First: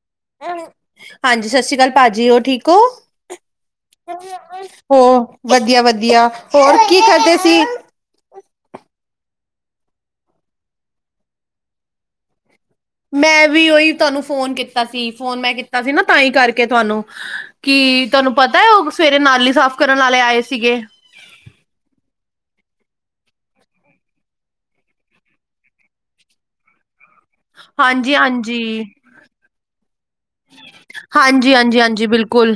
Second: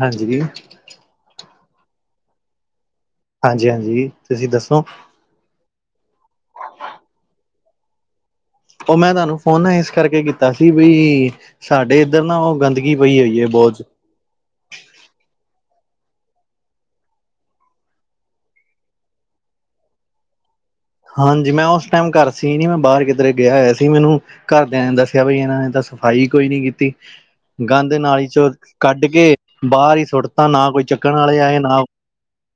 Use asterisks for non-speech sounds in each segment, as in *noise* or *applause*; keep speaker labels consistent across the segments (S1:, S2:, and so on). S1: ਹਾਂਜੀ,
S2: ਹਾਂਜੀ ਸਤਿ ਸ੍ਰੀ ਅਕਾਲ ਭਾਜੀ ਹੋਰ ਠੀਕ ਹੋ।
S1: ਹਾਂਜੀ-ਹਾਂਜੀ ਤੁਸੀਂ ਦੱਸੋ?
S2: ਹੋਰ ਵਧੀਆ ਵਧੀਆ ਹੋਰ ਕੀ ਕਰਦੇ ਸੀ।
S1: ਉਹ ਮੈਂ ਤੁਹਾਨੂੰ ਫੋਨ ਨਾ ਇਸ ਕਰਕੇ ਕੀਤਾ ਸੀ ਵੀ ਸਾਡੇ ਇੱਧਰ ਨਾ ਉਹ ਗੰਦਗੀ। ਪਈ ਹੋਈ
S2: ਮੈਂ
S1: ਹੈ
S2: ਵੀ
S1: ਬਹੁਤ
S2: ਉਹੀ ਤੁਹਾਨੂੰ ਫੋਨ ਕੀਤਾ ਸੀ। ਫੋਨ ਮੈਂ ਕੀਤਾ ਸੀ ਨਾ ਤਾਂ ਹੀ ਕਰਕੇ ਤੁਹਾਨੂੰ। ਕੀ ਤੁਹਾਨੂੰ ਪਤਾ। ਉਹ ਸਵੇਰੇ ਨਾਲੀ ਸਾਫ਼ ਕਰਨ ਵਾਲੇ ਆਏ ਸੀਗੇ।
S1: ਹਾਂਜੀ, ਮੈਂ ਉਸ ਟਾਈਮ ਘਰ ਸੀ ਨਹੀਂ ਮੈਂ ਬਾਹਰ ਕਿੱਧਰੇ ਗਿਆ ਹੋਇਆ ਸੀ ਮੈਨੂੰ। ਘਰਦਿਆਂ ਨੇ ਦੱਸਿਆ ਬਈ ਇਹਨਾਂ ਨੇ ਤਾਂ ਸਫ਼ਾਈ ਕੋਈ ਨੀ ਕੀਤੀ। ਗੰਦ
S2: ਹਾਂਜੀ
S1: ਨਾਲੀ ਚੋਂ
S2: ਹਾਂਜੀ,
S1: ਕੱਢ ਕੇ ਬਾਹਰ ਹੀ ਸੁੱਟ
S2: ਹਾਂਜੀ-ਹਾਂਜੀ, ਹਾਂਜੀ ਬਿਲਕੁਲ।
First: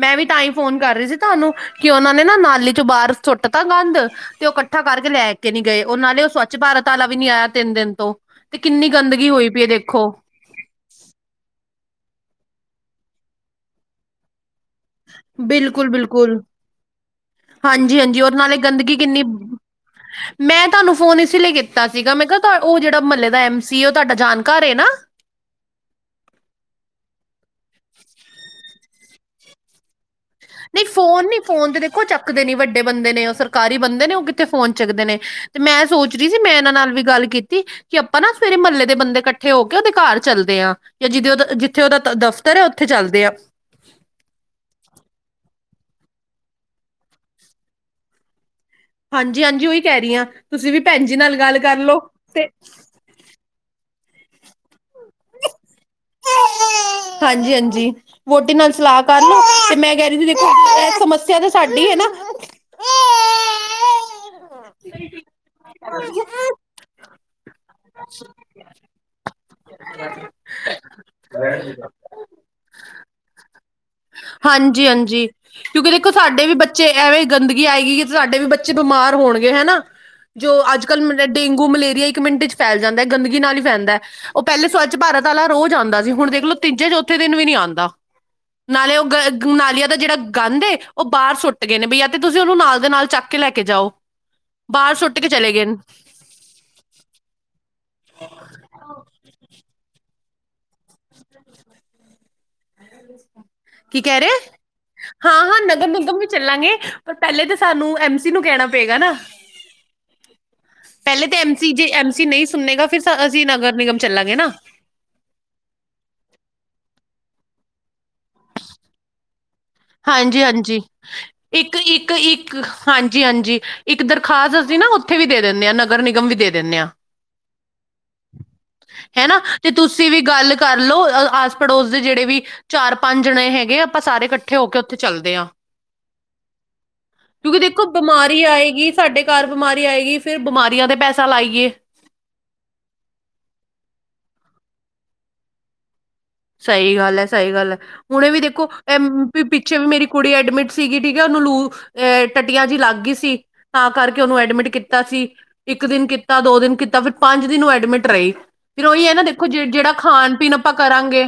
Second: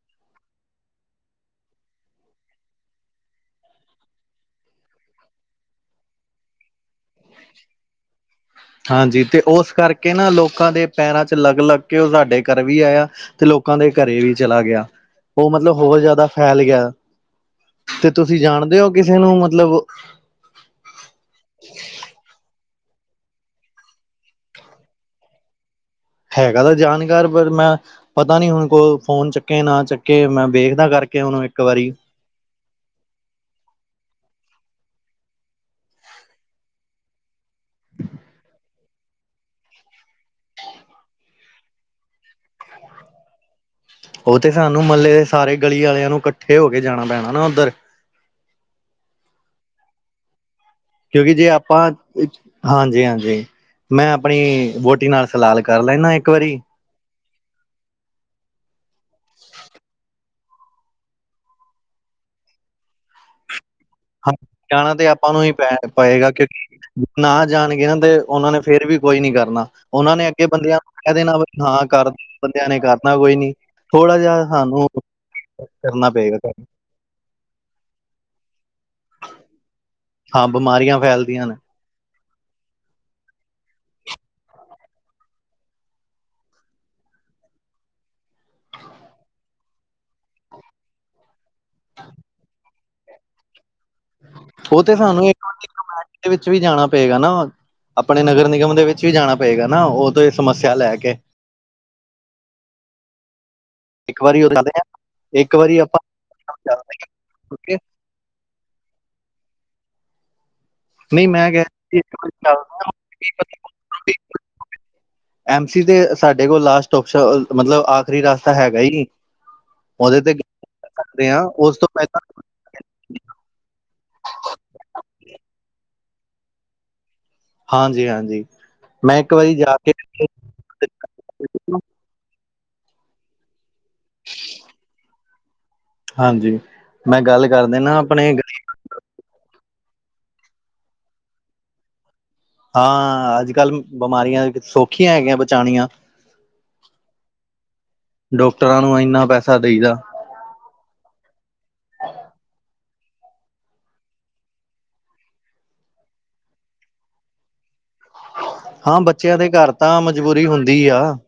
S2: ਮੈਂ ਵੀ ਤਾਂ ਹੀ ਫੋਨ ਕਰ ਰਹੀ ਸੀ। ਤੁਹਾਨੂੰ ਕਿ ਉਹਨਾਂ ਨੇ ਨਾ ਨਾਲੀ ਚੋਂ ਬਾਹਰ ਸੁੱਟ ਤਾ ਗੰਦ। ਤੇ ਉਹ ਇਕੱਠਾ ਕਰਕੇ ਲੈ ਕੇ ਨੀ ਗਏ ਨਾਲੇ ਉਹ ਸਵੱਛ ਭਾਰਤ ਵਾਲਾ ਵੀ ਨੀ ਆਇਆ ਤਿੰਨ ਦਿਨ ਤੋਂ। ਤੇ ਕਿੰਨੀ
S1: ਹਾਂਜੀ
S2: ਗੰਦਗੀ
S1: ਤੇ
S2: ਹੋਈ ਪਈ ਹੈ
S1: ਉਸ
S2: ਦੇਖੋ
S1: ਕਰਕੇ ਨਾ ਲੋਕਾਂ ਦੇ। ਪੈਰਾਂ 'ਚ ਲੱਗ ਲੱਗ ਕੇ ਉਹ ਸਾਡੇ ਘਰ ਵੀ ਆਇਆ ਤੇ ਲੋਕਾਂ ਦੇ ਘਰੇ ਵੀ ਚਲਾ ਗਿਆ। ਉਹ ਮਤਲਬ
S2: ਬਿਲਕੁਲ
S1: ਹੋਰ ਜ਼ਿਆਦਾ
S2: ਬਿਲਕੁਲ।
S1: ਫੈਲ ਗਿਆ।
S2: ਹਾਂਜੀ
S1: ਤੇ
S2: ਹਾਂਜੀ ਔਰ
S1: ਤੁਸੀਂ
S2: ਨਾਲੇ
S1: ਜਾਣਦੇ ਓ
S2: ਗੰਦਗੀ
S1: ਕਿਸੇ
S2: ਕਿੰਨੀ
S1: ਨੂੰ ਮਤਲਬ।
S2: ਮੈਂ ਤੁਹਾਨੂੰ ਫੋਨ ਇਸ ਲਈ ਕੀਤਾ ਸੀਗਾ। ਮੈਂ ਕਿਹਾ ਉਹ ਜਿਹੜਾ ਮਹੱਲੇ ਦਾ ਐਮ ਸੀ। ਉਹ ਤੁਹਾਡਾ ਜਾਣਕਾਰ ਐ ਨਾ।
S1: ਹੈਗਾ ਤਾਂ ਜਾਣਕਾਰ ਪਰ ਮੈਂ ਪਤਾ ਨੀ ਹੁਣ ਫੋਨ ਫੋਨ ਚੱਕੇ ਨਾ ਚੱਕੇ। ਮੈਂ
S2: ਨਹੀਂ
S1: ਵੇਖਦਾ ਕਰਕੇ
S2: ਫੋਨ ਨਹੀਂ
S1: ਉਹਨੂੰ ਇੱਕ
S2: ਫੋਨ ਤੇ
S1: ਵਾਰੀ।
S2: ਦੇਖੋ ਚੱਕਦੇ ਨਹੀਂ ਵੱਡੇ ਬੰਦੇ ਨੇ ਉਹ ਸਰਕਾਰੀ ਬੰਦੇ ਨੇ ਉਹ ਕਿੱਥੇ ਫੋਨ ਚੁੱਕਦੇ ਨੇ ਤੇ ਮੈਂ ਸੋਚ ਰਹੀ ਸੀ। ਮੈਂ ਇਹਨਾਂ ਨਾਲ ਵੀ ਗੱਲ ਕੀਤੀ। ਕੀਤੀ ਕਿ ਆਪਾਂ ਨਾ ਸਵੇਰੇ ਮਹੱਲੇ ਦੇ ਬੰਦੇ ਇੱਕ ਠੇ ਹੋ ਕੇ ਉਹਦੇ ਘਰ ਚੱਲਦੇ ਆ ਜਾਂ ਜਿਦ ਉਹ ਜਿੱਥੇ ਓਦਾ ਦਫ਼ਤਰ ਆ ਉੱਥੇ ਚੱਲਦੇ ਆ।
S1: ਉਹ ਤੇ ਸਾਨੂੰ ਮਹੱਲੇ ਦੇ ਸਾਰੇ ਗਲੀ ਵਾਲਿਆਂ ਨੂੰ ਇਕੱਠੇ ਹੋ ਕੇ ਜਾਣਾ ਪੈਣਾ ਨਾ ਉੱਧਰ।
S2: ਹਾਂਜੀ ਹਾਂਜੀ, ਉਹੀ ਕਹਿ ਰਹੀ ਹਾਂ ਤੁਸੀਂ ਵੀ। ਭੈਣ ਜੀ
S1: ਕਿਉਂਕਿ
S2: ਨਾਲ
S1: ਜੇ
S2: ਗੱਲ ਕਰ
S1: ਆਪਾਂ
S2: ਲਓ ਤੇ
S1: ਹਾਂਜੀ ਹਾਂਜੀ। ਮੈਂ ਆਪਣੀ ਵਹੁਟੀ ਨਾਲ ਸਲਾਹ ਕਰ ਲੈਣਾ ਇੱਕ ਵਾਰੀ।
S2: ਹਾਂਜੀ-ਹਾਂਜੀ, ਵਹੁਟੀ ਨਾਲ ਸਲਾਹ ਕਰ ਲੋ ਤੇ ਮੈਂ ਕਹਿ ਰਹੀ ਸੀ। ਸਮੱਸਿਆ ਤਾਂ ਸਾਡੀ ਐ ਨਾ।
S1: ਹਾਂ, ਜਾਣਾ ਤੇ ਆਪਾਂ ਨੂੰ ਹੀ ਪੈ ਪਏਗਾ ਕਿਉਂਕਿ। ਨਾ ਜਾਣਗੇ ਨਾ ਤੇ ਉਹਨਾਂ ਨੇ ਫੇਰ ਵੀ ਕੁਝ ਨੀ ਕਰਨਾ ਉਹਨਾਂ ਨੇ। ਕਿ ਬੰਦਿਆਂ ਨੂੰ ਕਹਿ ਦੇਣਾ ਬਈ ਹਾਂ ਕਰ ਬੰਦਿਆਂ ਨੇ ਕਰਨਾ ਕੋਈ ਨੀ। ਥੋੜਾ ਜਿਹਾ
S2: ਹਾਂਜੀ
S1: ਸਾਨੂੰ
S2: ਹਾਂਜੀ, ਕਿਉਂਕਿ ਦੇਖੋ
S1: ਕਰਨਾ ਪਏਗਾ
S2: ਸਾਡੇ ਵੀ ਬੱਚੇ ਐਵੇਂ ਗੰਦਗੀ ਆਏਗੀ, ਸਾਡੇ ਵੀ ਬੱਚੇ ਬਿਮਾਰ ਹੋਣਗੇ ਹਨਾ।
S1: ਹਾਂ
S2: ਜੋ ਅੱਜ
S1: ਬਿਮਾਰੀਆਂ
S2: ਕੱਲ੍ਹ ਮ
S1: ਫੈਲਦੀਆਂ ਨੇ
S2: ਡੇਂਗੂ ਮਲੇਰੀਆ ਇੱਕ ਮਿੰਟ ਵਿੱਚ ਫੈਲ ਜਾਂਦਾ ਗੰਦਗੀ ਨਾਲ ਹੀ ਫੈਲਦਾ। ਉਹ ਪਹਿਲੇ ਸਵੱਛ ਭਾਰਤ ਵਾਲਾ ਰੋਜ਼ ਆਂਦਾ ਸੀ ਹੁਣ ਦੇਖ ਲਓ ਤੀਜੇ ਚੌਥੇ ਦਿਨ ਵੀ ਨੀ ਆਂਦਾ ਨਾਲੇ ਓ। ਨਾਲੀਆਂ ਦਾ ਜਿਹੜਾ ਗੰਦ ਏ ਉਹ ਬਾਹਰ ਸੁੱਟ ਗਏ ਨੇ ਬਈ ਜਾ ਤੇ ਤੁਸੀਂ ਉਹਨੂੰ ਨਾਲ ਦੇ ਨਾਲ ਚੱਕ ਕੇ ਲੈ ਕੇ ਜਾਓ।
S1: ਉਹ
S2: ਬਾਹਰ
S1: ਤੇ
S2: ਸੁੱਟ
S1: ਸਾਨੂੰ,
S2: ਕੇ ਚਲੇ ਗਏ ਨੇ।
S1: ਵਿੱਚ ਵੀ ਜਾਣਾ ਪਏਗਾ ਨਾ। ਆਪਣੇ ਨਗਰ ਨਿਗਮ ਦੇ ਵਿੱਚ ਵੀ ਜਾਣਾ ਪਏਗਾ ਨਾ। ਉਹ ਤੋਂ ਇਹ ਸਮੱਸਿਆ ਲੈ ਕੇ-
S2: ਕੀ ਕਹਿ
S1: ਇੱਕ
S2: ਰਹੇ
S1: ਵਾਰੀ ਉਹ
S2: ਹਾਂ
S1: ਇੱਕ
S2: ਹਾਂ,
S1: ਵਾਰੀ
S2: ਨਗਮ
S1: ਆਪਾਂ
S2: ਨਗਮ ਵੀ ਚੱਲਾਂਗੇ
S1: ਚੱਲਦੇ ਆ।
S2: ਪਰ ਪਹਿਲੇ ਤਾਂ ਸਾਨੂੰ ਐਮ ਸੀ ਨੂੰ ਕਹਿਣਾ ਪਏਗਾ ਨਾ। ਪਹਿਲੇ
S1: ਨਹੀਂ
S2: ਤਾਂ
S1: ਮੈਂ
S2: ਐਮ ਸੀ ਜੇ
S1: ਕਹਿ
S2: ਐਮ ਸੀ ਨਹੀਂ ਸੁਣਨੇਗਾ ਫਿਰ ਅਸੀਂ ਨਗਰ ਨਿਗਮ ਚੱਲਾਂਗੇ ਨਾ।
S1: ਐਮ ਸੀ ਤੇ ਸਾਡੇ ਕੋਲ ਲਾਸਟ ਓਪਸ਼ਨ ਮਤਲਬ ਆਖਰੀ ਰਸਤਾ ਹੈਗਾ ਈ।
S2: ਹਾਂਜੀ ਹਾਂਜੀ,
S1: ਆ
S2: ਇੱਕ
S1: ਉਸ ਤੋਂ
S2: ਇੱਕ
S1: ਪਹਿਲਾਂ
S2: ਇੱਕ। ਇੱਕ ਹਾਂਜੀ ਹਾਂਜੀ, ਇੱਕ ਦਰਖਾਸਤ ਅਸੀਂ ਨਾ ਉੱਥੇ ਵੀ ਦੇ ਦੀਨੇ ਆ ਨਗਰ ਨਿਗਮ ਵੀ ਦੇ ਦੀ ਨੇ ਆ। *inaudible*
S1: ਹਾਂਜੀ ਹਾਂਜੀ, ਮੈਂ ਇੱਕ
S2: ਹਨਾ
S1: ਵਾਰੀ
S2: ਤੇ
S1: ਜਾ ਕੇ
S2: ਤੁਸੀਂ ਵੀ ਗੱਲ ਕਰ ਲਓ ਆਸ ਪੜੋਸ ਦੇ ਜਿਹੜੇ ਵੀ ਚਾਰ ਪੰਜ ਜਣੇ ਹੈਗੇ ਆਪਾਂ ਸਾਰੇ ਕੱਠੇ ਇਕੱਠੇ ਹੋ ਕੇ ਉੱਥੇ ਚੱਲਦੇ ਆ।
S1: ਹਾਂਜੀ ਮੈਂ ਗੱਲ
S2: ਕਿਉਂਕਿ
S1: ਕਰ
S2: ਦੇਖੋ
S1: ਦੇਣਾ ਆਪਣੇ
S2: ਬਿਮਾਰੀ
S1: ਗਲੀ-
S2: ਆਏਗੀ ਸਾਡੇ ਘਰ ਬਿਮਾਰੀ ਆਏਗੀ ਫਿਰ ਬਿਮਾਰੀਆਂ ਤੇ ਪੈਸਾ ਲਾਈਏ।
S1: ਹਾਂ। ਅੱਜ ਕੱਲ੍ਹ ਬਿਮਾਰੀਆਂ ਸੌਖੀਆਂ ਹੈਗੀਆਂ ਬਚਾਉਣੀਆਂ।
S2: ਸਹੀ ਗੱਲ ਹੈ, ਸਹੀ ਗੱਲ ਹੈ। ਹੁਣੇ ਵੀ ਦੇਖੋ
S1: ਡਾਕਟਰਾਂ ਨੂੰ ਇੰਨਾ
S2: ਵੀ
S1: ਪੈਸਾ
S2: ਪਿੱਛੇ ਵੀ
S1: ਦੇਈਦਾ
S2: ਮੇਰੀ ਕੁੜੀ ਐਡਮਿਟ ਸੀਗੀ। ਠੀਕ ਉਹਨੂੰ ਲੂ ਅ ਟੱਟੀਆਂ ਜਿਹੀ ਲੱਗ ਗਈ ਸੀ। ਤਾਂ ਕਰਕੇ ਉਹਨੂੰ ਐਡਮਿਟ ਕੀਤਾ ਸੀ। ਇੱਕ ਦਿਨ ਕੀਤਾ, ਦੋ ਦਿਨ ਕੀਤਾ, ਫਿਰ ਪੰਜ ਦਿਨ ਉਹ ਐਡਮਿਟ ਰਹੀ। ਫਿਰ
S1: ਹਾਂ
S2: ਉਹੀ ਹੈ ਨਾ।
S1: ਬੱਚਿਆਂ
S2: ਦੇਖੋ,
S1: ਦੇ
S2: ਜ
S1: ਘਰ
S2: ਜਿਹੜਾ
S1: ਤਾਂ
S2: ਖਾਣ
S1: ਮਜਬੂਰੀ
S2: ਪੀਣ ਆਪਾਂ
S1: ਹੁੰਦੀ ਆ
S2: ਕਰਾਂਗੇ।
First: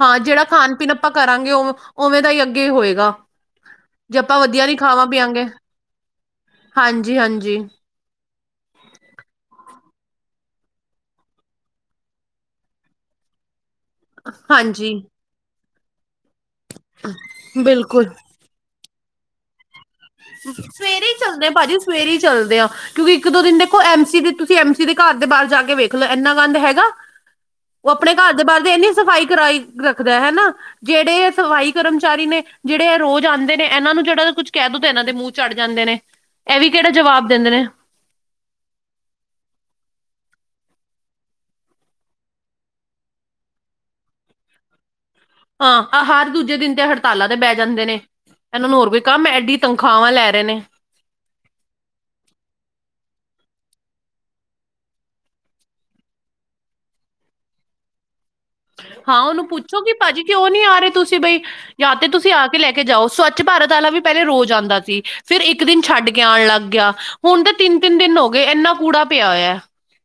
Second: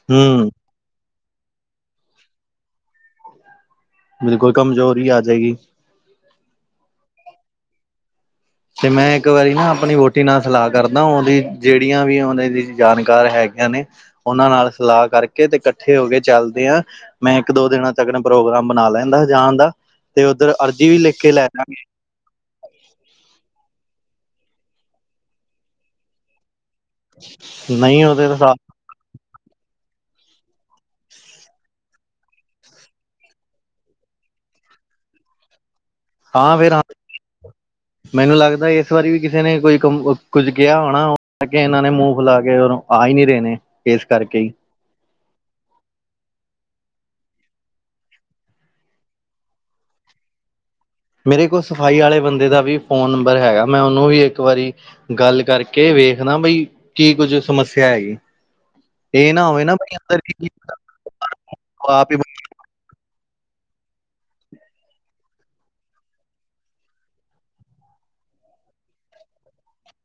S2: ਹਾਂ, ਜਿਹੜਾ
S1: ਹੂੰ
S2: ਖਾਣ -ਪੀਣ ਆਪਾਂ ਕਰਾਂਗੇ ਉ ਉਵੇਂ ਦਾ ਹੀ ਅੱਗੇ ਹੋਏਗਾ। ਜੇ ਆਪਾਂ
S1: ਬਿਲਕੁਲ
S2: ਵਧੀਆ ਨਹੀਂ ਖਾਵਾਂ
S1: ਕਮਜ਼ੋਰੀ ਆ
S2: -ਪੀਆਗੇ
S1: ਜਾਏਗੀ
S2: ਹਾਂਜੀ ਹਾਂਜੀ।
S1: ਤੇ ਮੈਂ ਇੱਕ ਵਾਰੀ ਨਾ ਆਪਣੀ ਵੋਟੀ ਨਾਲ ਸਲਾਹ ਕਰਦਾ ਉਹਦੀ ਜਿਹੜੀਆਂ ਵੀ ਉਹਨਾਂ ਦੀ ਜਾਣਕਾਰ ਹੈਗੀਆਂ ਨੇ ਉਹਨਾਂ ਨਾਲ
S2: ਹਾਂਜੀ
S1: ਸਲਾਹ ਕਰਕੇ ਤੇ ਇਕੱਠੇ ਹੋ ਕੇ ਚਲਦੇ ਆ। ਮੈਂ ਇੱਕ ਦੋ ਦਿਨਾਂ
S2: ਬਿਲਕੁਲ
S1: ਤੱਕ ਪ੍ਰੋਗਰਾਮ ਬਣਾ ਲੈਂਦਾ ਹੈ ਜਾਣ ਦਾ। ਤੇ ਉੱਧਰ ਅਰਜ਼ੀ ਵੀ
S2: ਸਵੇਰੇ ਹੀ
S1: ਲਿਖ ਕੇ
S2: ਚੱਲਦੇ
S1: ਲੈ
S2: ਆ, ਭਾਜੀ
S1: ਜਾਂਗੇ
S2: ਸਵੇਰੇ ਹੀ ਚੱਲਦੇ ਆ। ਕਿਉਂਕਿ ਇੱਕ -ਦੋ ਦਿਨ ਦੇਖੋ ਐਮ ਸੀ ਦੀ ਤੁਸੀਂ ਐਮ ਸੀ ਦੇ ਘਰ ਦੇ ਬਾਹਰ ਜਾ ਕੇ ਵੇਖ ਲਓ ਇੰਨਾ ਗੰਦ ਹੈਗਾ। ਉਹ
S1: ਨਹੀਂ
S2: ਆਪਣੇ
S1: ਉਹਦੇ
S2: ਘਰ ਦੇ
S1: ਤਾਂ
S2: ਬਾਹਰ ਦੇ ਇੰਨੀ ਸਫ਼ਾਈ ਕਰਾਈ ਰੱਖਦਾ ਹਨਾ। ਜਿਹੜੇ ਸਫਾਈ ਕਰ ਵਿਚਾਰੀ ਨੇ। ਜਿਹੜੇ ਇਹ ਰੋਜ਼ ਆਉਂਦੇ ਨੇ ਇਹਨਾਂ ਨੂੰ ਜਿਹੜਾ ਕੁਝ ਕਹਿ ਦੋ ਤਾਂ ਇਹਨਾਂ ਦੇ ਮੂੰਹ ਚੜ੍ਹ ਜਾਂਦੇ ਨੇ।
S1: ਹਾਂ,
S2: ਇਹ ਵੀ
S1: ਫੇਰ ਹ
S2: ਕਿਹੜਾ ਜਵਾਬ ਦਿੰਦੇ ਨੇ
S1: ਮੈਨੂੰ ਲੱਗਦਾ ਇਸ ਵਾਰੀ ਵੀ ਕਿਸੇ ਨੇ ਕੋਈ ਕੁੱਝ ਕਿਹਾ ਹੋਣਾ ਉਹ ਕੇ ਇਹਨਾਂ ਨੇ ਮੂੰਹ ਫੈਲਾ ਕੇਰ ਆ ਹੀ ਨਹੀਂ ਰਹੇ ਨੇ। ਇਸ ਕਰਕੇ ਹੀ
S2: ਹਾਂ, ਆ ਹਰ ਦੂਜੇ ਦਿਨ ਤੇ ਹੜਤਾਲਾਂ ਦੇ ਬਹਿ ਜਾਂਦੇ ਨੇ। ਇਹਨਾਂ ਨੂੰ ਹੋਰ ਕੋਈ ਕੰਮ ਐਡੀ ਤਨਖਾਹਾਂ ਲੈ ਰਹੇ ਨੇ।
S1: ਮੇਰੇ ਕੋਲ ਸਫ਼ਾਈ ਵਾਲੇ ਬੰਦੇ ਦਾ ਵੀ ਫੋਨ ਨੰਬਰ ਹੈਗਾ। ਮੈਂ ਉਹਨੂੰ ਵੀ ਇੱਕ ਵਾਰੀ ਗੱਲ ਕਰਕੇ ਵੇਖਦਾ ਬਈ ਕੀ ਕੁੱਝ ਸਮੱਸਿਆ ਹੈਗੀ।
S2: ਹਾਂ,
S1: ਇਹ
S2: ਉਹਨੂੰ
S1: ਨਾ ਹੋਵੇ ਨਾ
S2: ਪੁੱਛੋਗੀ
S1: ਬਈ
S2: ਭਾਜੀ
S1: ਅੰਦਰ
S2: ਕਿਉਂ ਨਹੀਂ ਆ ਰਹੇ ਤੁਸੀਂ ਬਈ, ਜਾਂ ਤੇ
S1: ਆਪ ਹੀ
S2: ਤੁਸੀਂ ਆ ਲੈ ਕੇ ਜਾਓ। ਸਵੱਛ ਭਾਰਤ ਵਾਲਾ ਵੀ ਪਹਿਲੇ ਰੋਜ਼ ਆਉਂਦਾ ਸੀ। ਫਿਰ ਇੱਕ ਦਿਨ ਛੱਡ ਕੇ ਆਉਣ ਲੱਗ ਪੈਆ। ਹੁਣ ਤਾਂ ਤਿੰਨ- ਤਿੰਨ ਦਿਨ ਹੋ ਗਏ ਇੰਨਾ ਕੂੜਾ ਪਿਆ ਹੋਇਆ।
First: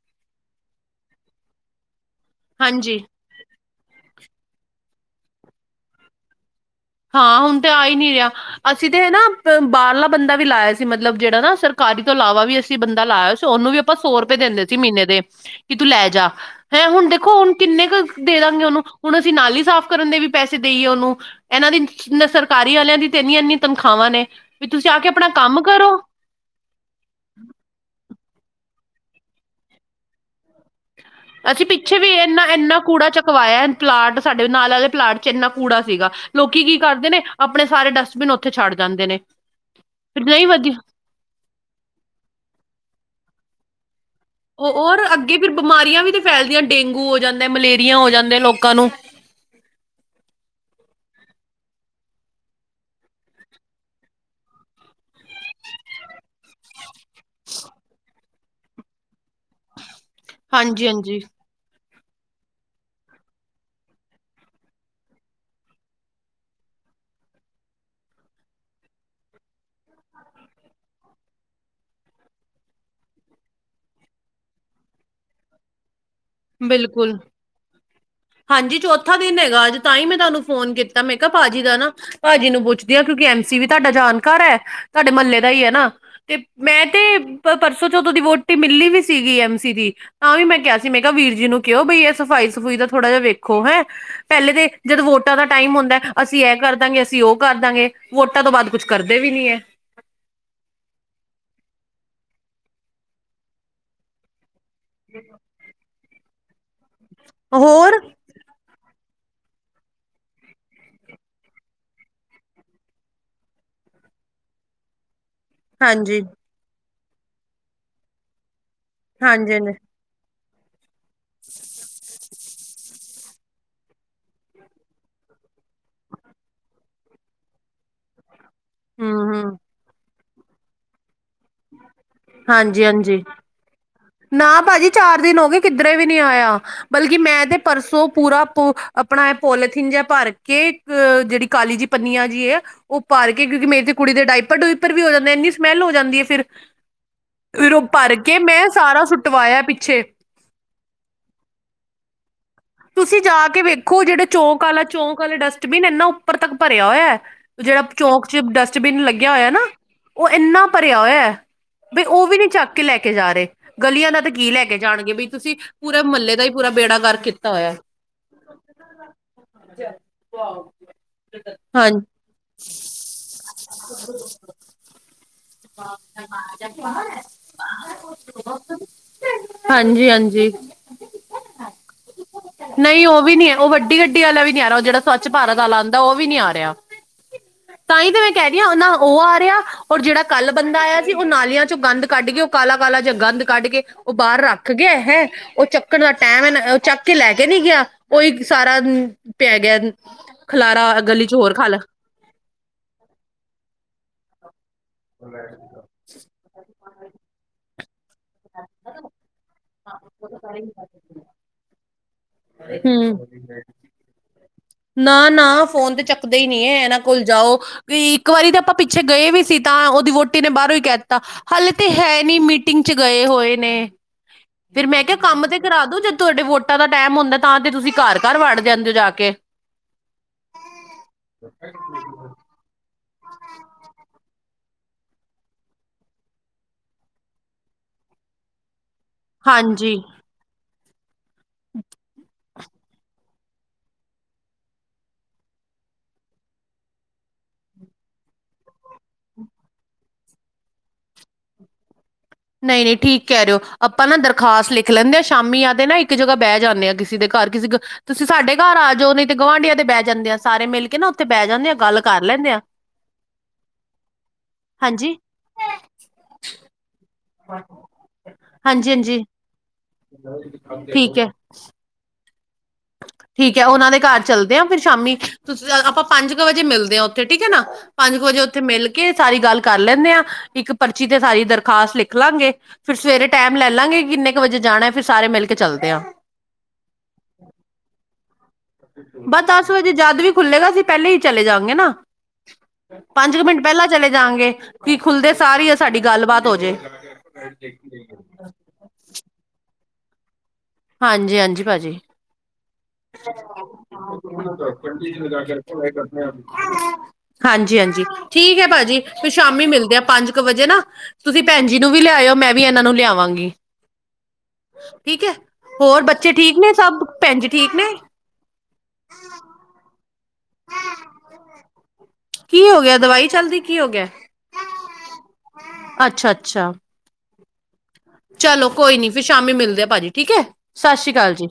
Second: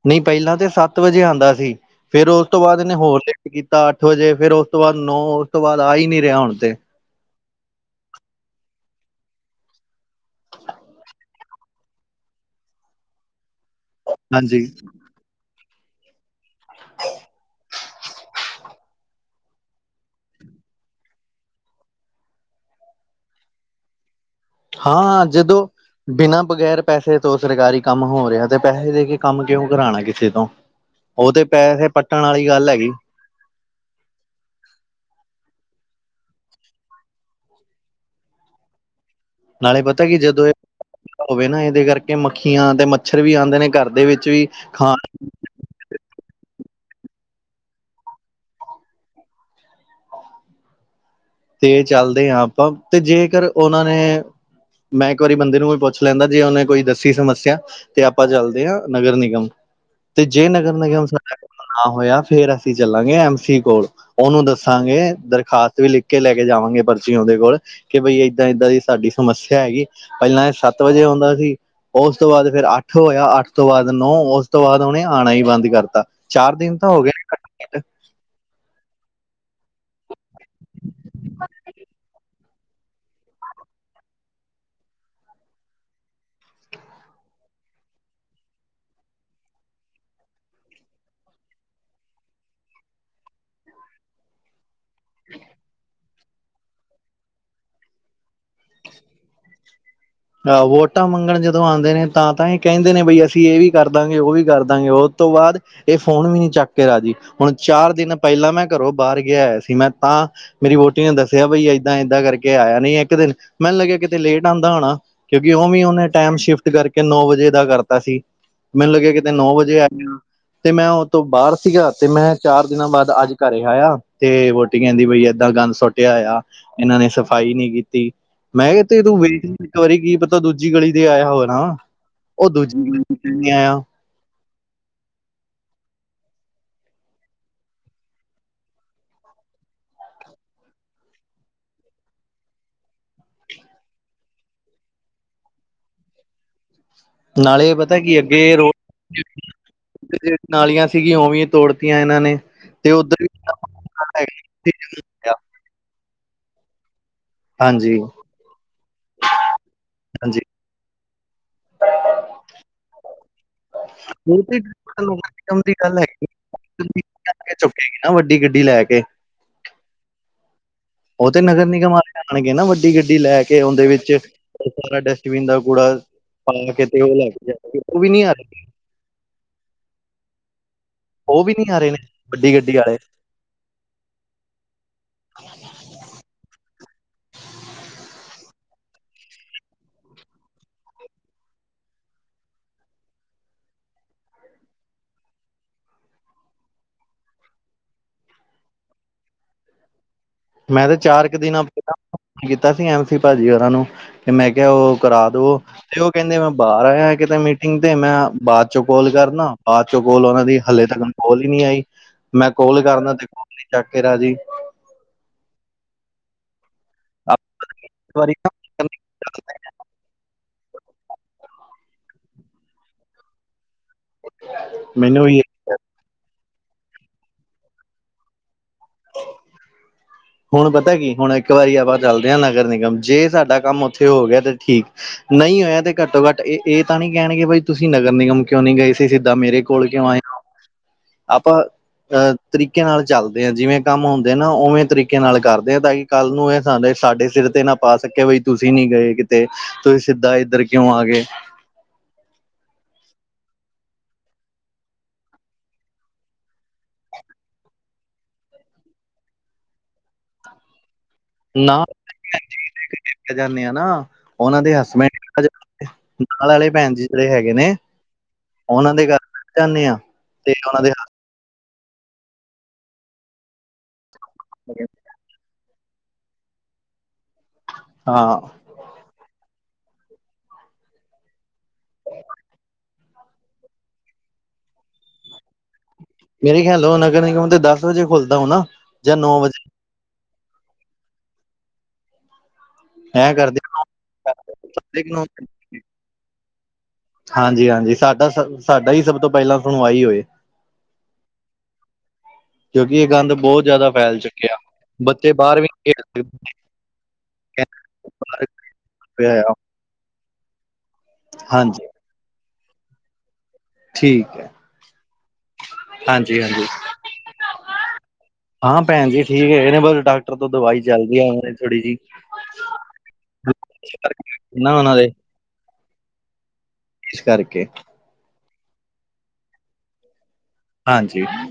S1: ਨਹੀਂ, ਪਹਿਲਾਂ ਤੇ ਸੱਤ ਵਜੇ ਆਉਂਦਾ ਸੀ। ਫੇਰ ਉਸ ਤੋਂ ਬਾਅਦ ਇਹਨੇ
S2: ਹਾਂਜੀ
S1: ਹੋਰ ਕੀਤਾ ਅੱਠ ਵਜੇ ਫੇਰ ਉਸ ਤੋਂ ਬਾਅਦ ਨੌ ਉਸ ਤੋਂ ਬਾਅਦ ਆ ਹੀ ਨੀ ਰਿਹਾ ਹੁਣ ਤੇ।
S2: ਹਾਂ, ਹੁਣ ਤੇ ਆ ਹੀ ਨਹੀਂ ਰਿਹਾ। ਅਸੀਂ ਤੇ ਹਨ ਨਾ ਬਾਹਰਲਾ ਬੰਦਾ ਵੀ ਲਾਆ ਸੀ ਮਤਲਬ ਜਿਹੜਾ ਨਾ ਸਰਕਾਰੀ ਤੋਂ ਇਲਾਵਾ ਵੀ ਅਸੀਂ ਬੰਦਾ ਲਾਇਆ ਸੀ। ਉਹਨੂੰ ਵੀ ਆਪਾਂ ਸੌ ਰੁਪਏ ਦਿੰਦੇ
S1: ਹਾਂਜੀ
S2: ਸੀ ਮਹੀਨੇ ਦੇ। ਕਿ ਤੂੰ ਲੈ ਜਾ ਹੈਂ ਹੁਣ ਦੇਖੋ ਹੁਣ ਕਿੰਨੇ ਕੁ ਦੇ ਦਾਂਗੇ। ਉਹਨੂੰ ਹੁਣ ਅਸੀਂ ਨਾਲ ਹੀ ਸਾਫ਼ ਕਰਨ ਦੇ ਵੀ ਪੈਸੇ ਦੇਈਏ ਉਹਨੂੰ। ਇਹਨਾਂ ਦੀ ਸਰਕਾਰੀ ਵਾਲਿਆਂ ਦੀ ਤੇ ਇਨੀਆਂ- ਇਨੀਆਂ ਤਨਖਾਹਾਂ ਨੇ। ਵੀ ਤੁਸੀਂ ਆ ਕੇ
S1: ਹਾਂ।
S2: ਆਪਣਾ ਕੰਮ
S1: ਜਦੋਂ
S2: ਕਰੋ
S1: ਬਿਨਾਂ ਬਗੈਰ ਪੈਸੇ ਤੋਂ ਸਰਕਾਰੀ ਕੰਮ ਹੋ ਰਿਹਾ ਤੇ ਪੈਸੇ ਦੇ ਕੇ ਕੰਮ ਕਿਉਂ ਕਰਾਉਣਾ ਕਿਸੇ ਤੋਂ। ਉਹ ਤੇ
S2: ਅਸੀਂ
S1: ਪੈਸੇ
S2: ਪਿੱਛੇ ਵੀ
S1: ਪੱਟਣ
S2: ਇਨਾ
S1: ਵਾਲੀ ਗੱਲ
S2: ਇੰਨਾ
S1: ਹੈਗੀ
S2: ਕੂੜਾ ਚਕਵਾਇਆ ਪਲਾਟ ਸਾਡੇ ਨਾਲ ਵਾਲੇ ਪਲਾਟ ਚ ਇੰਨਾ ਕੂੜਾ ਸੀਗਾ। ਲੋਕੀ ਕੀ ਕਰਦੇ ਨੇ ਆਪਣੇ ਸਾਰੇ ਡਸਟਬਿਨ ਉੱਥੇ ਛੱਡ ਜਾਂਦੇ ਨੇ।
S1: ਨਾਲੇ ਪਤਾ ਕੀ
S2: ਫਿਰ
S1: ਜਦੋਂ
S2: ਨਹੀਂ
S1: ਏ
S2: ਵਧੀ
S1: ਹੋਵੇ ਨਾ ਇਹਦੇ ਕਰਕੇ ਮੱਖੀਆਂ ਤੇ ਮੱਛਰ ਵੀ ਆਂਦੇ ਨੇ ਘਰ ਦੇ ਵਿੱਚ ਵੀ
S2: ਔ
S1: ਖਾਣ
S2: ਔਰ ਅੱਗੇ ਫਿਰ ਬਿਮਾਰੀਆਂ ਵੀ ਤੇ ਫੈਲਦੀਆਂ ਡੇਂਗੂ ਹੋ ਜਾਂਦਾ ਮਲੇਰੀਆਂ ਹੋ ਜਾਂਦੇ ਲੋਕਾਂ ਨੂੰ।
S1: ਤੇ ਚੱਲਦੇ ਹਾਂ ਆਪਾਂ, ਤੇ ਜੇਕਰ ਉਹਨਾਂ ਨੇ ਮੈਂ ਇੱਕ ਵਾਰੀ ਬੰਦੇ ਨੂੰ ਕੋਈ ਪੁੱਛ ਲੈਂਦਾ ਜੇ ਉਹਨੇ ਕੋਈ ਦੱਸੀ ਸਮੱਸਿਆ। ਤੇ ਆਪਾਂ ਚੱਲਦੇ ਹਾਂ ਨਗਰ ਨਿਗਮ ਤੇ। ਜੇ ਨਗਰ
S2: ਹਾਂਜੀ
S1: ਨਿਗਮ
S2: ਹਾਂਜੀ
S1: ਸਾਡ ਨਾ ਹੋਇਆ ਫੇਰ ਅਸੀਂ ਚੱਲਾਂਗੇ ਐਮ ਸੀ ਕੋਲ ਉਹਨੂੰ ਦੱਸਾਂਗੇ। ਦਰਖਾਸਤ ਵੀ ਲਿਖ ਕੇ ਲੈ ਕੇ ਜਾਵਾਂਗੇ ਪਰਚੀ ਉਹਦੇ ਕੋਲ ਕਿ ਬਈ ਏਦਾਂ- ਏਦਾਂ ਦੀ ਸਾਡੀ ਸਮੱਸਿਆ ਹੈਗੀ। ਪਹਿਲਾਂ ਇਹ ਸੱਤ ਵਜੇ ਆਉਂਦਾ ਸੀ। ਉਸ ਤੋਂ ਬਾਅਦ ਫਿਰ ਅੱਠ ਹੋਇਆ। ਅੱਠ ਤੋਂ ਬਾਅਦ ਨੌ। ਉਸ ਤੋਂ ਬਾਅਦ ਉਹਨੇ ਆਉਣਾ ਹੀ ਬੰਦ ਕਰਤਾ। ਚਾਰ ਦਿਨ ਤਾਂ ਹੋ ਗਏ
S2: ਬਿਲਕੁਲ, ਹਾਂਜੀ। ਚੌਥਾ ਦਿਨ ਹੈਗਾ ਅੱਜ ਤਾਂ ਹੀ ਮੈਂ ਤੁਹਾਨੂੰ ਫੋਨ ਕੀਤਾ ਮੈਂ ਕਿਹਾ ਭਾਜੀ ਦਾ ਨਾ, ਭਾਜੀ ਨੂੰ ਪੁੱਛ ਕਿਉਂਕਿ ਐਮ ਸੀ ਵੀ ਤੁਹਾਡਾ ਜਾਣਕਾਰ ਹੈ। ਤੁਹਾਡੇ ਮਹੱਲੇ ਦਾ ਹੀ ਹੈ ਨਾ। ਤੇ ਮੈਂ ਤੇ, ਪਰਸੋਂ ਚ' ਉਦੋਂ ਦੀ ਵੋਟੀ ਮਿਲੀ ਵੀ ਸੀਗੀ ਐਮ ਸੀ ਦੀ। ਤਾਂ ਵੀ ਮੈਂ ਕਿਹਾ ਸੀ ਮੈਂ ਤਾਂ ਵੀਰ ਜੀ ਨੂੰ ਕਿਹੋ ਬਈ ਇਹ ਸਫ਼ਾਈ ਸਫ਼ੂਈ ਦਾ ਥੋੜ੍ਹਾ ਜਿਹਾ ਵੇਖੋ ਹੈਂ ਪਹਿਲੇ ਦੇ ਜਦੋਂ ਵੋਟਾਂ ਦਾ ਟਾਈਮ ਹੁੰਦਾ ਅਸੀਂ ਇਹ ਕਰ ਦਾਂਗੇ ਅਸੀਂ ਉਹ ਕਰ ਦਾਂਗੇ ਵੋਟਾਂ ਤੋਂ ਬਾਅਦ ਕੁਛ ਕਰਦੇ ਵੀ ਨੀ ਐ।
S1: ਵੋਟਾਂ ਮੰਗਣ ਜਦੋਂ ਆਉਂਦੇ ਨੇ ਤਾਂ ਤਾਂ ਇਹ ਕਹਿੰਦੇ ਨੇ ਬਈ ਅਸੀਂ ਇਹ ਵੀ ਕਰ ਦਾਂਗੇ ਉਹ ਵੀ ਕਰ *unintelligible* ਉਹ ਤੋਂ ਬਾਅਦ ਇਹ ਫੋਨ ਵੀ ਨੀ ਚੱਕ ਕੇ ਰਾਜੀ ਹੁਣ ਚਾਰ
S2: ਹੋਰ
S1: ਦਿਨ ਪਹਿਲਾਂ ਮੈਂ ਘਰੋਂ ਬਾਹਰ ਗਿਆ ਹੋਇਆ ਸੀ ਮੈਂ ਤਾਂ ਮੇਰੀ ਵੋਟੀ ਨੇ ਦੱਸਿਆ ਬਈ ਏਦਾਂ ਏਦਾਂ ਕਰਕੇ ਆਇਆ ਨਹੀਂ ਇੱਕ ਦਿਨ ਮੈਨੂੰ ਲੱਗਿਆ ਕਿਤੇ ਲੇਟ ਆਂਦਾ ਹੋਣਾ। ਕਿਉਂਕਿ ਓਮੇ ਉਹਨੇ
S2: ਹਾਂਜੀ
S1: ਟਾਈਮ ਸ਼ਿਫਟ ਕਰਕੇ ਨੌ ਵਜੇ ਦਾ ਕਰਤਾ ਸੀ ਮੈਨੂੰ ਲੱਗਿਆ ਕਿਤੇ
S2: ਹਾਂਜੀ
S1: ਨੌ
S2: ਹਾਂਜੀ
S1: ਵਜੇ ਆਏਗਾ। ਤੇ ਮੈਂ ਉਹ ਤੋਂ ਬਾਹਰ ਸੀਗਾ ਤੇ ਮੈਂ ਚਾਰ ਦਿਨਾਂ ਬਾਅਦ ਅੱਜ ਘਰੇ ਆਇਆ ਤੇ ਵੋਟੀ ਕਹਿੰਦੀ ਬਈ ਏਦਾਂ ਗੰਦ ਸੁੱਟਿਆ ਹੋਇਆ। ਇਹਨਾਂ ਨੇ ਸਫ਼ਾਈ ਨੀ ਕੀਤੀ ਮੈਂ ਕਿਹਾ ਤੂੰ
S2: ਹਮ
S1: ਵੇਟ
S2: ਹਮ
S1: ਇੱਕ ਵਾਰੀ ਕੀ ਪਤਾ ਦੂਜੀ ਗਲੀ ਤੇ ਆਇਆ ਹੋਰ ਉਹ ਦੂਜੀ
S2: ਹਾਂਜੀ
S1: ਗਲੀ ਚ
S2: ਹਾਂਜੀ
S1: ਵੀ ਨੀ ਆਇਆ।
S2: ਨਾ ਭਾਜੀ ਚਾਰ ਦਿਨ ਹੋ ਗਏ ਕਿੱਧਰੇ ਵੀ ਨਹੀਂ ਆਇਆ। ਬਲਕਿ ਮੈਂ ਤੇ ਪਰਸੋਂ ਪੂਰਾ ਪ ਆਪਣਾ ਪੋਲੀਥੀਨ ਜਿਹਾ ਭਰ ਕੇ ਜਿਹੜੀ ਕਾਲੀ ਜਿਹੀ ਪੰਨੀਆਂ ਜੀ ਐ। ਉਹ ਭਰ ਕੇ ਕਿਉਂਕਿ ਮੇਰੀ ਤੇ ਕੁੜੀ ਦੇ ਡਾਈਪਰ ਡੁਪਰ ਵੀ ਹੋ ਜਾਂਦੇ ਇੰਨੀ ਸਮੈਲ ਹੋ ਜਾਂਦੀ ਐ ਫਿਰ।
S1: ਨਾਲੇ
S2: ਫਿਰ ਉਹ
S1: ਪਤਾ
S2: ਭਰ
S1: ਕੀ
S2: ਕੇ
S1: ਅੱਗੇ
S2: ਮੈਂ ਸਾਰਾ
S1: ਰੋਡ
S2: ਸੁੱਟਵਾਇਆ ਪਿੱਛੇ
S1: ਨਾਲੀਆਂ ਸੀ ਗਈਆਂ ਉਵੇ ਤੋੜ ਤੀਆਂ ਇਹਨਾਂ ਨੇ ਤੇ
S2: ਤੁਸੀਂ
S1: ਉੱਧਰ ਵੀ
S2: ਜਾ ਕੇ ਵੇਖੋ ਜਿਹੜੇ ਚੌਕ ਵਾਲਾ ਚੌਂਕ ਵਾਲੇ ਡਸਟਬਿਨ ਇਨਾ ਉੱਪਰ ਤੱਕ ਭਰਿਆ ਹੋਇਆ। ਜਿਹੜਾ
S1: ਹਾਂਜੀ
S2: ਚੌਂਕ ਚ ਡਸਟਬਿਨ ਲੱਗਿਆ ਹੋਇਆ ਨਾ ਉਹ
S1: ਹਾਂਜੀ
S2: ਇੰਨਾ ਭਰਿਆ ਹੋਇਆ। ਬਈ ਉਹ ਵੀ ਨਹੀਂ ਚੱਕ ਕੇ ਲੈ ਕੇ ਜਾ ਰਹੇ। ਗਲੀਆਂ ਦਾ ਤਾਂ
S1: ਉਹ
S2: ਕੀ
S1: ਤੇ
S2: ਲੈ ਕੇ
S1: ਨਗਰ
S2: ਜਾਣਗੇ ਬਈ ਤੁਸੀਂ
S1: ਨਿਗਮ ਦੀ ਗੱਲ
S2: ਪੂਰੇ
S1: ਹੈਗੀ
S2: ਮਹੱਲੇ ਦਾ ਹੀ ਪੂਰਾ ਬੇੜਾਗਰ ਕੀਤਾ
S1: ਕੇ
S2: ਹੋਇਆ।
S1: ਚੁੱਕੇਗੀ ਨਾ ਵੱਡੀ ਗੱਡੀ ਲੈ ਕੇ
S2: *inaudible*
S1: ਉਹ ਤੇ ਨਗਰ
S2: ਹਾਂ
S1: ਨਿਗਮ ਆ ਜਾਣਗੇ ਨਾ ਵੱਡੀ ਗੱਡੀ ਲੈ ਕੇ ਉਹਦੇ ਵਿੱਚ *inaudible* ਡਸ਼ਟਵੀਨ ਦਾ ਕੂੜਾ ਪਾ ਕੇ ਤੇ ਉਹ ਲੈ ਕੇ ਜਾਵੇ ਉਹ ਵੀ ਨੀ ਆ ਰਹੀ।
S2: ਹਾਂਜੀ-ਹਾਂਜੀ,
S1: ਉਹ ਵੀ ਨਹੀਂ ਆ ਰਹੇ ਨੇ ਵੱਡੀ ਗੱਡੀ ਆਲੇ।
S2: ਨਹੀਂ ਉਹ ਵੀ ਨੀ ਐ ਉਹ ਵੱ ਗੱਡੀ ਵਾਲਾ ਵੀ ਨਹੀਂ ਆ ਉਹ ਜਿਹੜਾ ਸਵੱਛ ਭਾਰਤ ਵਾਲਾ ਆਂਦਾ ਉਹ ਵੀ ਨਹੀਂ ਆ ਰਿਹਾ। ਤਾਂਹੀ ਤੇ ਮੈਂ ਕਹਿ ਰਹੀ ਆਂ, ਨਾ ਉਹ ਆ ਰਿਹਾ, ਔਰ ਜਿਹੜਾ ਕੱਲ ਬੰਦਾ ਆਇਆ ਸੀ, ਉਹ ਨਾਲੀਆਂ'ਚੋਂ ਗੰਦ ਕੱਢਕੇ ਉਹ ਕਾਲਾ-ਕਾਲਾ ਜਾਂ ਗੰਦ ਕੱਢਕੇ ਉਹ ਬਾਹਰ ਰੱਖ ਗਿਆ ਹੈ। ਉਹ ਚੱਕਣ ਦਾ ਟਾਈਮ ਹੈ ਨਾ, ਉਹ ਚੱਕ ਕੇ ਲੈਕੇ ਨਹੀ ਗਿਆ, ਉਹੀ ਸਾਰਾ ਪੈਗਿਆ
S1: ਮੈਂ
S2: ਖਲਾਰਾ,
S1: ਤਾਂ ਚਾਰ
S2: ਗਲੀ'ਚ
S1: ਕੁ
S2: ਹੋਰ
S1: ਦਿਨਾਂ
S2: ਖਾਲਾ
S1: ਪਹਿਲਾਂ ਕੀਤਾ ਸੀ ਐਮਸੀ ਭਾਜੀ ਹੋਰਾ ਨੂੰ, ਕਿ ਮੈਂ ਕਿਹਾ ਉਹ ਕਰਾਦੋ ਤੇ ਉਹ ਕਹਿੰਦੇ ਮੈਂ ਬਾਹਰ ਆਇਆ ਕਿਤੇ ਮੀਟਿੰਗ ਤੇ ਮੈਂ ਬਾਅਦ ਚੋਂ ਕੋਲ ਕਰਨਾ। ਬਾਅਦ ਚੋਂ ਕੋਲ ਉਹਨਾਂ ਦੀ ਹਲੇੇ ਤੱਕ ਕੋਲ ਹੀ ਨੀ ਆਈ। ਮੈਂ ਕੋਲ ਕਰਨਾ ਤੇ ਕੋਲ ਨੀ ਚੱਕ ਕੇ ਰਾਜੀ।
S2: ਨਾ-ਨਾ ਫੋਨ ਤੇ ਚੱਕਦੇ ਹੀ ਨਹੀਂ ਹੈ। ਇਹਨਾਂ ਕੋਲ ਜਾਓ ਇੱਕ ਵਾਰੀ ਤਾਂ ਆਪਾਂ ਛੇ ਗਏ ਵੀ ਸੀ ਤਾਂ ਉਹਦੀ ਵੋਟੀ ਨੇ ਬਾਹਰੋਂ ਹੀ ਕਹਤਾ ਹਲੇ ਤਾਂ ਹੈ ਨਹੀਂ ਮੀਟਿੰਗ ਚ ਗਏ ਹੋਏ ਨੇ। ਫੇਰ ਮੈਂ ਕਿਹਾ
S1: ਮੈਨੂੰ ਵੀ
S2: ਕੰਮ ਤੇ ਕਰਾ ਦੋ ਜਦ ਤੁਹਾਡੇ ਵੋਟਾਂ ਦਾ ਟਾਈਮ ਹੁੰਦਾ ਤਾਂ ਤੇ ਤੁਸੀਂ ਘਰ-ਘਰ ਵੜ ਜਾਂਦੇ ਹੋ ਜਾ ਕੇ।
S1: ਹੁਣ ਪਤਾ ਕੀ ਹੁਣ ਇੱਕ ਵਾਰੀ ਆਪਾਂ ਚੱਲਦੇ ਹਾਂ ਨਗਰ ਨਿਗਮ ਜੇ ਜੇ ਸਾਡਾ ਕੰਮ ਉੱਥੇ ਹੋ ਗਿਆ ਤੇ ਠੀਕ ਨਹੀਂ ਹੋਇਆ ਤੇ ਘੱਟੋ ਘੱਟ ਇਹ ਇਹ ਤਾਂ ਨਹੀਂ ਕਹਿਣਗੇ ਬਈ ਤੁਸੀਂ ਨਗਰ ਨਿਗਮ ਕਿਉਂ ਨੀ ਗਏ ਸੀ ਸਿੱਧਾਂ ਮੇਰੇ ਕੋਲ
S2: ਹਾਂਜੀ
S1: ਕਿਉਂ ਆਏ ਆਪਾਂ ਅਹ ਤਰੀਕੇ ਨਾਲ ਚੱਲਦੇ ਆ ਜਿਵੇਂ। ਕੰਮ ਹੁੰਦੇ ਨਾ, ਉਵੇ ਤਰੀਕੇ ਨਾਲ ਕਰਦੇ ਆ ਤਾਂ ਕਿ ਕੱਲ੍ਹ ਨੂੰ ਇਹ ਸਾਡੇ ਸਿਰ ਤੇ ਨਾ ਪਾ ਸਕੇ ਬਈ ਤੁਸੀ ਨੀ ਗਏ। ਤੇ ਤੁਸੀ ਸਿੱਧਾ ਇੱਧਰ ਕਿਉ ਆ ਗਏ।
S2: ਨਹੀਂ-ਨਹੀਂ ਠੀਕ ਕਹਿ ਰਹੇਓ। ਆਪਾਂ ਨਾ ਦਰਖਾਸਤ ਲਿਖ ਲੈਂਦੇ ਹਾਂ। ਸ਼ਾਮੀ ਆਕੇ ਨਾ ਇੱਕ ਜਗ੍ਹਾ ਬਹਿ ਜਾਂਦੇ ਹਾਂ ਕਿਸੇ ਦੇ ਘਰ ਕਿਸੇ ਤੁਸੀਂ ਸਾਡੇ ਘਰ ਆ ਜਾਓ ਨਹੀਂ ਤੇ ਗੁਆਂਢੀਆਂ ਦੇ ਬਹਿ ਜਾਂਦੇ ਆ ਸਾਰੇ ਮਿਲ ਕੇ ਨਾ। ਤੇ ਬਹਿ ਜਾਂਨੇ ਆ,
S1: ਨਾ
S2: ਗੱਲ ਕਰ ਲੈਂਨੇ ਆਂ।
S1: ਜਾਂਦੇ ਆ ਨਾ, ਉਹਨਾਂ ਦੇ
S2: ਹਾਂਜੀ
S1: ਹਸਬੈਂਡ ਨਾਲ ਆਲੇ ਭੈਣ ਜੀ ਜਿਹੜੇ ਹੈਗੇ ਨੇ,
S2: ਹਾਂਜੀ
S1: ਉਹਨਾਂ ਦੇ ਘਰ
S2: ਹਾਂਜੀ
S1: ਚੱਲ ਜਾਂਨੇ ਆ, ਤੇ ਓਹਨਾਂ ਦੇ
S2: ਠੀਕ ਹੈ ਠੀਕ ਹੈ ਉਹਨਾਂ ਦੇ ਘਰ ਚੱਲਦੇ ਆਂ, ਫਿਰ
S1: ਹੱਥ
S2: ਸ਼ਾਮੀ ਤੁਸੀਂ ਆਪਾਂ ਪੰਜ ਕੁ ਵਜੇ ਮਿਲਦੇ ਹਾਂ। ਥੇ ਠੀਕ ਹੈ ਨਾ। ਪੰਜ ਕੁ ਵਜੇ
S1: ਹਾਂ
S2: ਉੱਥੇ ਮਿਲ ਕੇ ਕਿ ਸਾਰੀ ਗੱਲ ਕਰ ਲੈਂਦੇ ਆ। ਇੱਕ ਪਰਚੀ ਤੇ ਸਾਰੀ ਦਰਖਾਸਤ ਲਿਖ ਲਾਂਗੇ। ਫਿਰ ਸਵੇਰੇ ਟਾਈਮ ਲੈ ਲਾਂਗੇ ਕਿੰਨੇ ਕੁ ਵਜੇ ਜਾਣਾ ਫਿਰ ਸਾਰੇ ਮਿਲ ਕੇ ਚੱਲਦੇ ਆ।
S1: ਮੇਰੇ ਖਿਆਲ ਓਹ ਨਗਰ ਨਿਗਮ ਦਸ ਵਜੇ ਖੁਲਦਾ ਹੋਣਾ। ਜਾਂ ਨੌ
S2: ਬਸ ਦਸ ਵਜੇ ਜਦ ਵੀ ਖੁੱਲੇਗਾ ਅਸੀਂ ਪਹਿਲੇ ਹੀ ਚਲੇ ਜਾਂਗੇ ਨਾ।
S1: ਐਂ
S2: ਪੰਜ ਕੁ
S1: ਕਰਦੇ
S2: ਮਿੰਟ ਪਹਿਲਾਂ ਚਲੇ ਜਾਗੇ ਕੀ ਖੁੱਲਦੇ ਸਾਰੀ ਆ ਸਾਡੀ ਗੱਲਬਾਤ ਹੋਜੇ।
S1: ਹਾਂਜੀ-ਹਾਂਜੀ ਸਾਡਾ, ਸ ਸਾਡਾ ਹੀ ਸਭ ਤੋਂ ਪਹਿਲਾਂ ਸੁਣਵਾਈ ਹੋਏ।
S2: ਹਾਂਜੀ-ਹਾਂਜੀ ਭਾਜੀ।
S1: ਕਿਉਂਕਿ ਇਹ
S2: *inaudible*
S1: ਗੰਦ ਬਹੁਤ ਜ਼ਿਆਦਾ ਫੈਲ ਚੁੱਕਿਆ। ਬੱਚੇ ਬਾਹਰ ਵੀ ਨੀ ਖੇਡ ਸਕਦੇ
S2: ਹਾਂਜੀ-ਹਾਂਜੀ
S1: ਬਾਹਰ
S2: ਠੀਕ ਐ ਭਾਜੀ ਫਿਰ ਸ਼ਾਮੀ ਮਿਲਦੇ ਆ ਪੰਜ ਕੁ ਵਜੇ ਨਾ ਤੁਸੀਂ ਭੈਣ ਜੀ
S1: ਹਾਂਜੀ
S2: ਨੂੰ ਵੀ ਲਿਆਇਓ, ਮੈਂ ਵੀ ਇਹਨਾਂ ਨੂੰ ਲਿਆਵਾਂਗੀ,
S1: ਠੀਕ ਹੈ
S2: ਠੀਕ ਹੈ। ਹੋਰ ਬੱਚੇ
S1: ਹਾਂਜੀ
S2: ਠੀਕ
S1: ਹਾਂਜੀ
S2: ਨੇ ਸਭ ਭੈਣ ਜੀ ਠੀਕ ਨੇ?
S1: ਹਾਂ ਭੈਣ ਜੀ ਠੀਕ ਹੈਗੇ ਨੇ ਬਸ ਡਾਕਟਰ ਤੋਂ ਦਵਾਈ ਚੱਲਦੀ ਆ ਥੋੜ੍ਹੀ ਜਹੀ
S2: ਕੀ ਹੋ ਗਿਆ ਦਵਾਈ ਚਲਦੀ ਕੀ ਹੋ ਗਿਆ?
S1: ਨਾ ਉਹਨਾਂ ਦੇ
S2: ਅੱਛਾ-ਅੱਛਾ।
S1: ਇਸ ਕਰਕੇ
S2: ਚਲੋ ਕੋਈ ਨੀ ਫਿਰ ਸ਼ਾਮੀ ਮਿਲਦੇ ਆ ਭਾਜੀ ਠੀਕ ਹੈ, ਸਤਿ ਸ਼੍ਰੀ
S1: ਹਾਂਜੀ
S2: ਅਕਾਲ ਜੀ।